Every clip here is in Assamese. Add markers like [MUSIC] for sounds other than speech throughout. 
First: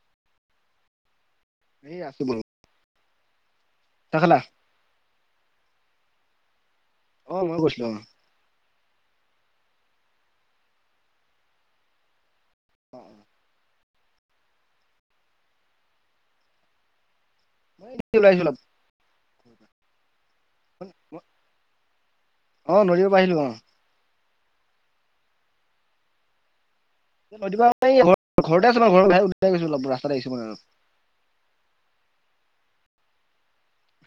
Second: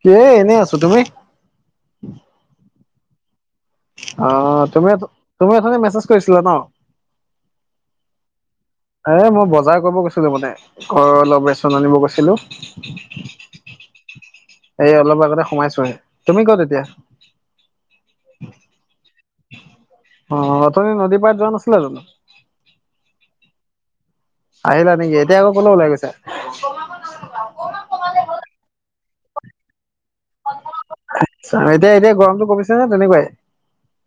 কি এ এনেই আছো তুমি? এ আছো বোলো। অ তুমি তুমি অথনি মেছেজ কৰিছিলা ন? অ মই গৈছিলো এই মই বজাৰ কৰিব গৈছিলোঁ মানে, ঘৰৰ অলপ ৰেচন আনিব গৈছিলোঁ। অ অ এই অলপ আগতে সোমাইছোহে, তুমি ক'ত এতিয়া? ওলাইছিলো অলপ। অ', ঘৰৰ অথনি পৰা। নদী পাৰ যোৱা নাছিলা জানো? অ', নদীৰ পা আহিলো অ'। আহিলা নি এতিয়া আকৌ ক'লৈ ওলাই গৈছা? [UNINTELLIGIBLE] ঘৰতে আছোঁ মা ঘৰৰ বাহ ওলাই গৈছো অলপ ৰাস্তাত আহিছিলো মই অলপ। এতিয়া, এতিয়া গৰমটো কমিছে নে তেনেকুৱাই?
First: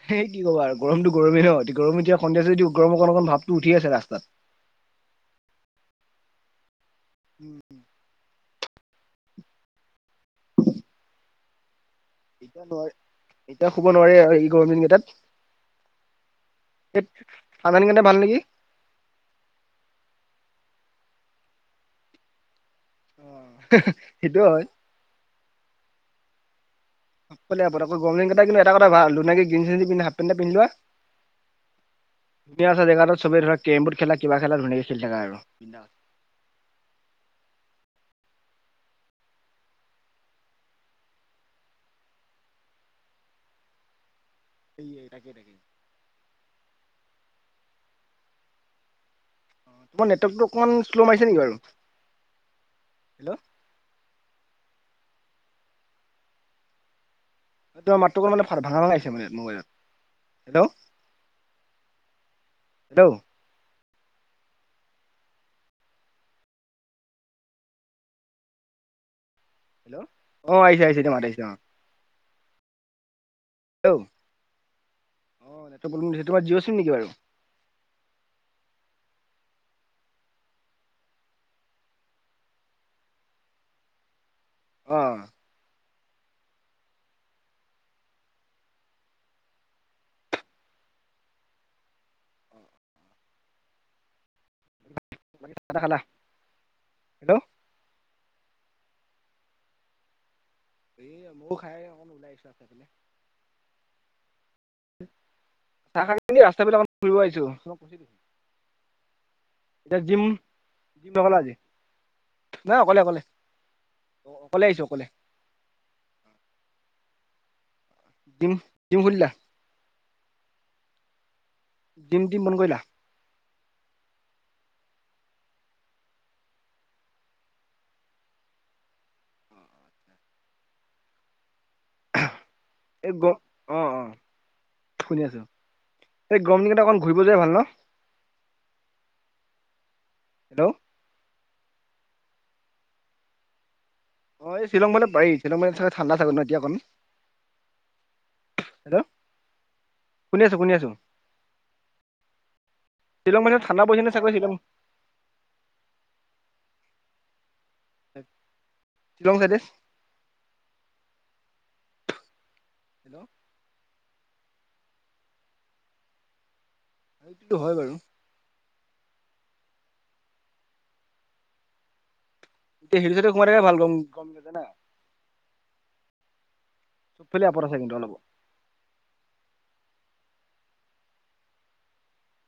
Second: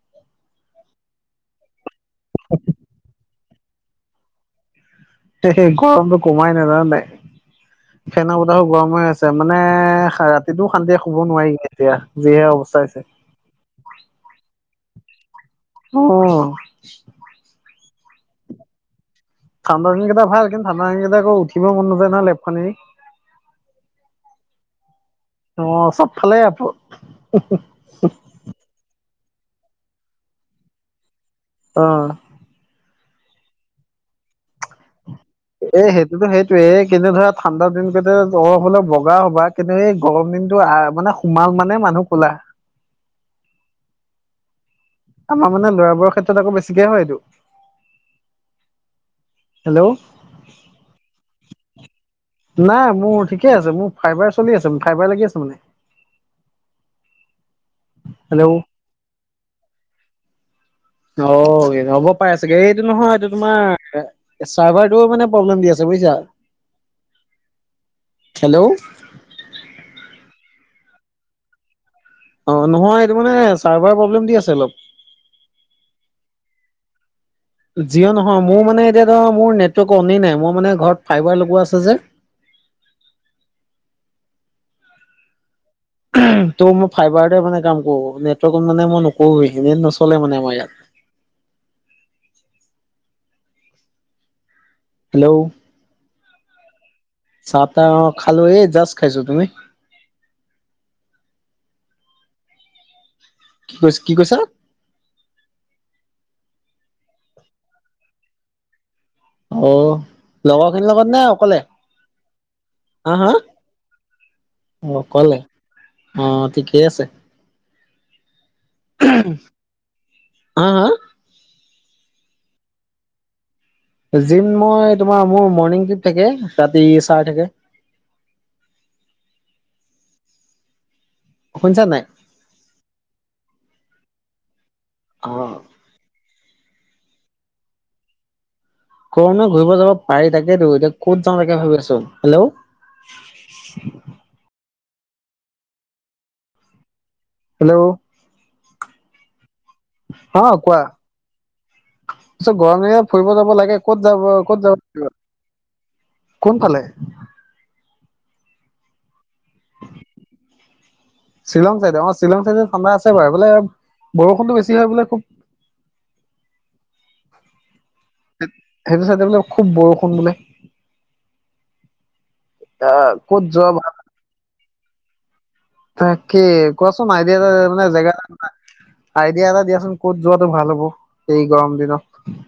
সেই কি ক'বা আৰু গৰতটো গৰমেই হয় গৰম এতিয়া সন্ধিয়াছে যদি গৰম অকণ অকণ ভাল টো উঠি আছে ৰাস্তাত। তে সেই গৰমটো কমাই নাই জানা নে নাই? উম, হম। [UNINTELLIGIBLE] গৰম হৈ আছে মানে ৰাতিটোও শান্তিয়ে শুব নোৱাৰি। এতিয়া যিহে এতিয়া অৱস্থা নোৱাৰি হৈছে এতিয়া শুব নোৱাৰি আৰু এই গৰম দিন কেইটাত। উম। আধানী কেনে ভাল নেকি? ঠাণ্ডাৰ দিন কেইটা ভাল কিন্তু ঠাণ্ডা দিন কেইটা আকৌ উঠিব মন নাযায় নহয় লেপখন এৰি। অ', সেইটোৱ হয়। অ', চাপফালে আপদ। সকলোৱে আকৌ গৰম দিন কেটা কিন্তু এটা কথা ভাল ধুনীয়াকে গেঞ্জী চেঞ্জী পিন্ধি হাফপেণ্ট এটা পিন্ধি লোৱা। অ তুমি আছা জেগাৰত চবে ধৰা কেমবৰ্ড খেলা কিবা খেলা ধুনীয়াকে খেলি থাকা আৰু। এ বিন্দাছ সেইটোতো সেইটোৱে কিন্তু ধৰা ঠাণ্ডা দিন তেত দৰকাৰ হ'লে বগা হ'বা কিন্তু এই গৰম দিনটো অহ, মানে সোমাল মানে মানুহ ক'লা। [INAUDIBLE] সেইয়ে তাকে আমাৰ তাকে মানে ল'ৰাবোৰৰ ক্ষেত্ৰত আকৌ বেছিকে হয় এইটো। হেল্ল' তোমাৰ নেটৱৰ্কটো অকমান শ্ল' মাৰিছে নেকি বাৰু? নাই মোৰ হেল্ল' ঠিকে আছে, মোৰ ফাইবাৰ চলি আছে-ফাইবাৰ লাগি আছে মানে। তোমাৰ মাতটো অকমান হেল্ল' মানে ফাটা-ভা-ভাঙা লাগিছে মোবাইলত। হেল্ল' অ', হ'ব পাৰে চাগে, এইটো নহয় হেল্ল' এইটো তোমাৰ চাৰ্ভাৰটোৱেও মানে প্ৰব্লেম দি আছে বুজিছা? হেল্ল' হেল্ল', অ' আহিছে আহিছে, এতিয়া মাত আহিছে অ'। অ', নহয়, এইটো মানে চাৰ্ভাৰ হেল্ল' প্ৰব্লেম দি আছে অলপ। অ' নেটৱৰ্ক প্ৰব্লেম দিছে তোমাৰ জিঅ' চিম নেকি বাৰু? জিঅ' নহয়, মোৰ মানে এতিয়া ধৰা মোৰ নেটৱৰ্ক অনেই নাই, মোৰ মানে ঘৰত ফাইবাৰ লগোৱা আছে যে। [INAUDIBLE] অ' [UNINTELLIGIBLE] ত' মই ফাইবাৰতে মানে কাম কৰোঁ, নেটৱৰ্কত মানে মই নকৰোঁৱে, নেট নচলে মানে আমাৰ ইয়াত। [INAUDIBLE] হেল্ল', বাকী চাহ তাহ খালা হেল্ল' চাহ-তাহ অ' খালোঁ, এই জাষ্ট খাইছোঁ, তুমি? [INAUDIBLE] কি কৈছ-কি কৈছা? চাহ খাই পিনি, ৰাস্তাফালে অকমান ফুৰিব আহিছোঁ। অ', লগৰখিনিৰ লগত নে নগলা আজি অকলে? নাই অকলে হা অকলে হা, অকলে আহিছো অকলে, অ', ঠিকেই আছে। টীম, টীম খুলিলা? আ হা? দিম টিম বন্ধ কৰিলা। জিম মই তোমাৰ মোৰ মৰ্ণিং গেপ থাকে ৰাতি চাৰ থাকে। [INAUDIBLE] শুনিছা নাই? এ গ অ অ শুনি অ আছোঁ। এই গৰম দিনকেইটা অকণ ঘূৰিব যোৱাই ভাল ন। গৰম দিনত ঘূৰিব যাব পাৰি তাকেতো হেল্ল' এতিয়া ক'ত যাওঁ তাকে ভাবিছো। হেল্ল' অ এই চিলঙলে পাৰি শ্বিলং মানত চাগৈ ঠাণ্ডা চাগৈ ন এতিয়া অকণ। হেল্ল' হেল্ল' শুনি আছো শুনি আছো। চ গৰম দিনত ফুৰিব শ্বিলং যাব মানে লাগে ঠাণ্ডা পৰিছে ক'ত নে যাব চাগৈ শ্বিলং ক'ত যাব লাগিব। কোন ফালে শ্বিলং চাইডে শ্বিলং চাইডে অ শ্বিলং চাইডে ঠান্ডা আছে হেল্ল' বাৰু বোলে বৰষুণটো বেছি হয় বোলে খুব। সেইটো হয় বাৰু। সেইটো চাইডে বোলে খুব বৰষুণ বোলে। এ আহ সেইটো চাইডে ক'ত সোমাইে যোৱা ভাল গম গম পাইছে না তাকে কোৱাচোন আইডিয়া চবফালে এটা আপদ আছে মানে কিন্তু অলপ জেগা আইডিয়া এটা দিয়াচোন। ক'ত যোৱাটো ভাল হ'ব এই গৰম দিনত।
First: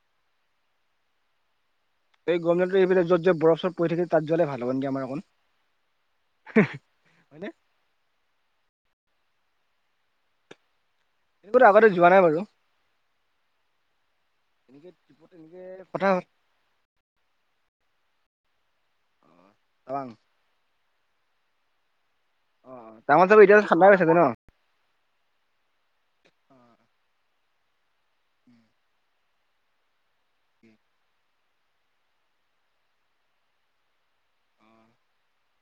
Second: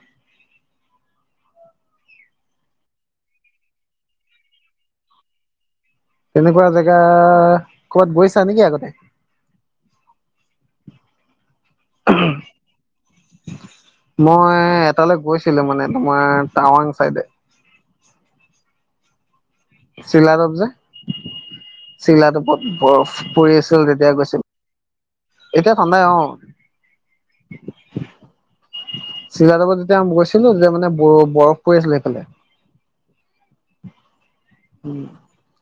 এই গম এইব যত যে বৰফ চৰ পৰি থাকে তাত যালে ভাল হ'ব আমাৰ অকণ, তেনেকুৱা জেগা হয়নে ক'বাত গৈছা নেকি আগতে। একতো আগতে যোৱা নাই বাৰু মই এনেকে এটালৈ ট্ৰিপত এনেকে গৈছিলো মানে কথা হ'ল তোমাৰ টাৱাং চাইডে। টাৱাং চিলা দব যে, চিলাটো অ বৰফ টাৱাঙত চাগৈ এতিয়া পৰি আছিল ঠাণ্ডাই হৈ তেতিয়া চাগৈ ন গৈছিলো। এতিয়া ঠান্দাই অ, [INAUDIBLE] চিৰাডাবত যেতিয়া গৈছিলো যে মানে ব বৰফ পৰি আছিলে সেইফালে। উ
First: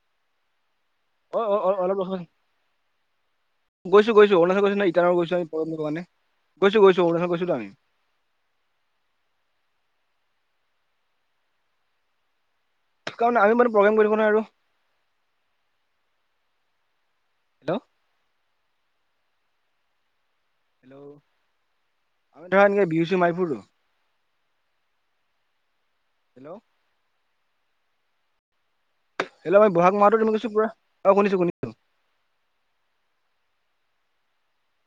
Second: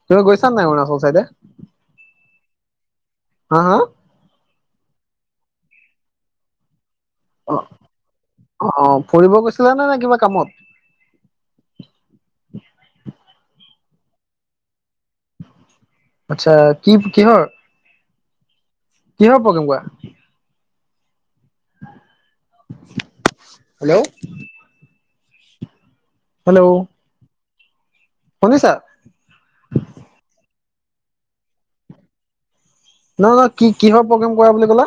তুমি গৈছা নাই অৰুনাচল। অ অ অ [UNINTELLIGIBLE] হা হা গৈছো গৈছো অৰুণাচল গৈছ ন ইটানগৰ গৈছো দানে গৈছো গৈছো, অৰুণাচল গৈছোতো অ আমি অ অ ফুৰিব গৈছিলে নে কিবা কামত। [UNINTELLIGIBLE] কাৰণে আমি মানো প্ৰগ্ৰেম কৰিব নোৱাৰ আৰু আচ্ছা কি কিহৰ হেল্ল' কিহৰ পগেম কোৱা। হেল্ল আমি ধৰা নেকি বিহু চি মাইপুৰটো। হেল্ল' হেল্ল, শুনিছা। হিল মই বহাগ মাহটো তুমি কৈছো পুৰা অ শুনিছো শুনিছো। নহয় নহয় কি কি কিহৰ প্ৰগ্ৰেম কৰা বুলি কলা।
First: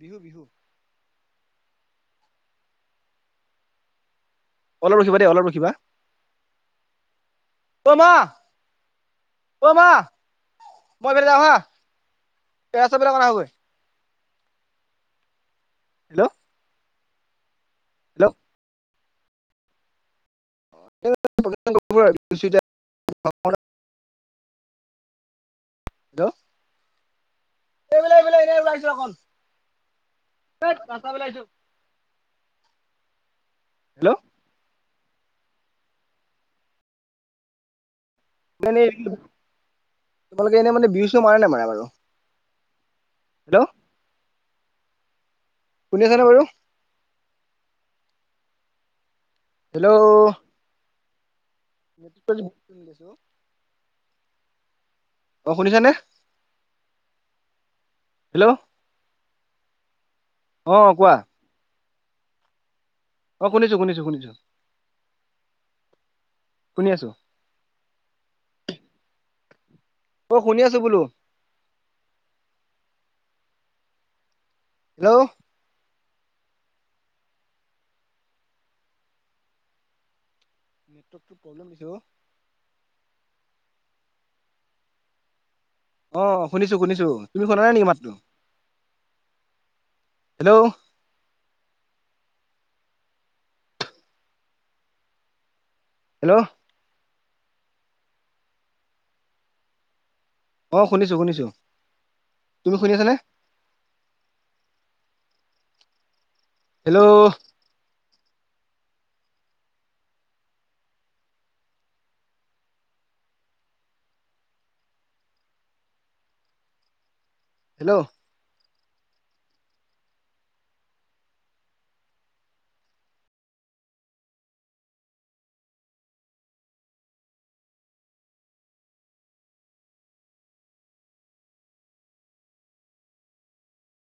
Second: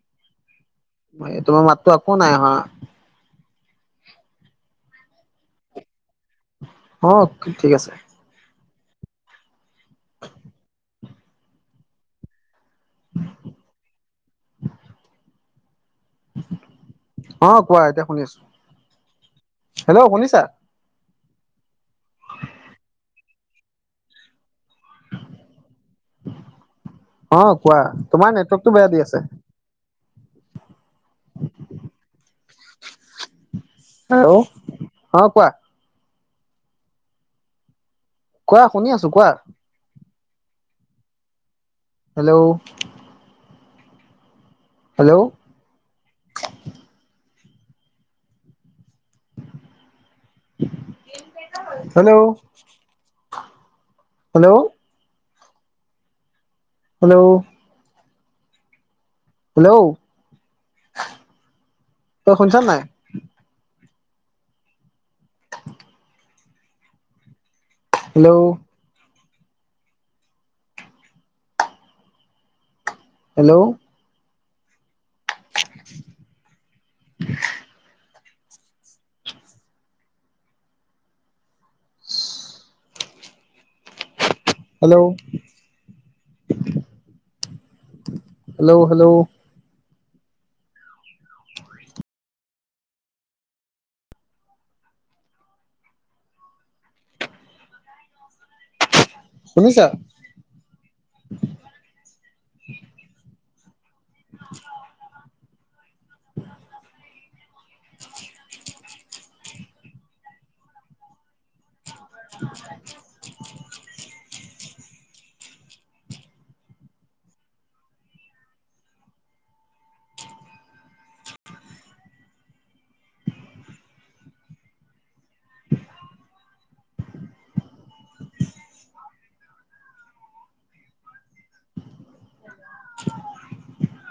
বিহু বিহু, তোমাৰ মাততো আকৌ নাই আহা। অলপ ৰখিবা দে অলপ ৰখিবা অ ঠিক আছে। অমা মই এইফালে যাওঁ হা হেল্ল' অ কোৱা এতিয়া শুনি হেল্ল' আছো হেল্ল' শুনিছা [UNINTELLIGIBLE] হেল্ল' অ', কোৱা, তোমাৰ নেটৱৰ্কটো বেয়া দি আছে। [UNINTELLIGIBLE] হেল্ল', অ' কোৱা। কোৱা, এনে শুনি আছোঁ কোৱা। তোমালোকে এনে মানে বিহু চিহু মাৰা নামাৰা বাৰু? হেল্ল' হেল্ল' হেল্ল' শুনি আছানে বাৰু? হেল্ল' [INAUDIBLE] হেল্ল' [UNINTELLIGIBLE] হেল্ল' অ', শুনিছানে? হেল্ল' হেল্ল' হেল্ল' অ', কোৱা। তই শুনিছ নাই? অ', শুনিছোঁ-শুনিছোঁ-শুনিছোঁ, শুনি আছোঁ। হেল্ল' অ', শুনি আছোঁ বোলো। হেল্ল' হেল্ল' নেটৱৰ্কটো প্ৰব্লেম হৈছে অ' হেল্ল' অ', শুনিছোঁ শুনিছোঁ, তুমি শুনা নাই নেকি মাতটো? হেল্ল' হেল্ল' হেল্ল' হেল্ল' শুনিছা? অ', শুনিছোঁ শুনিছোঁ, তুমি শুনি আছানে? [INAUDIBLE] Hello [INAUDIBLE] hello [INAUDIBLE]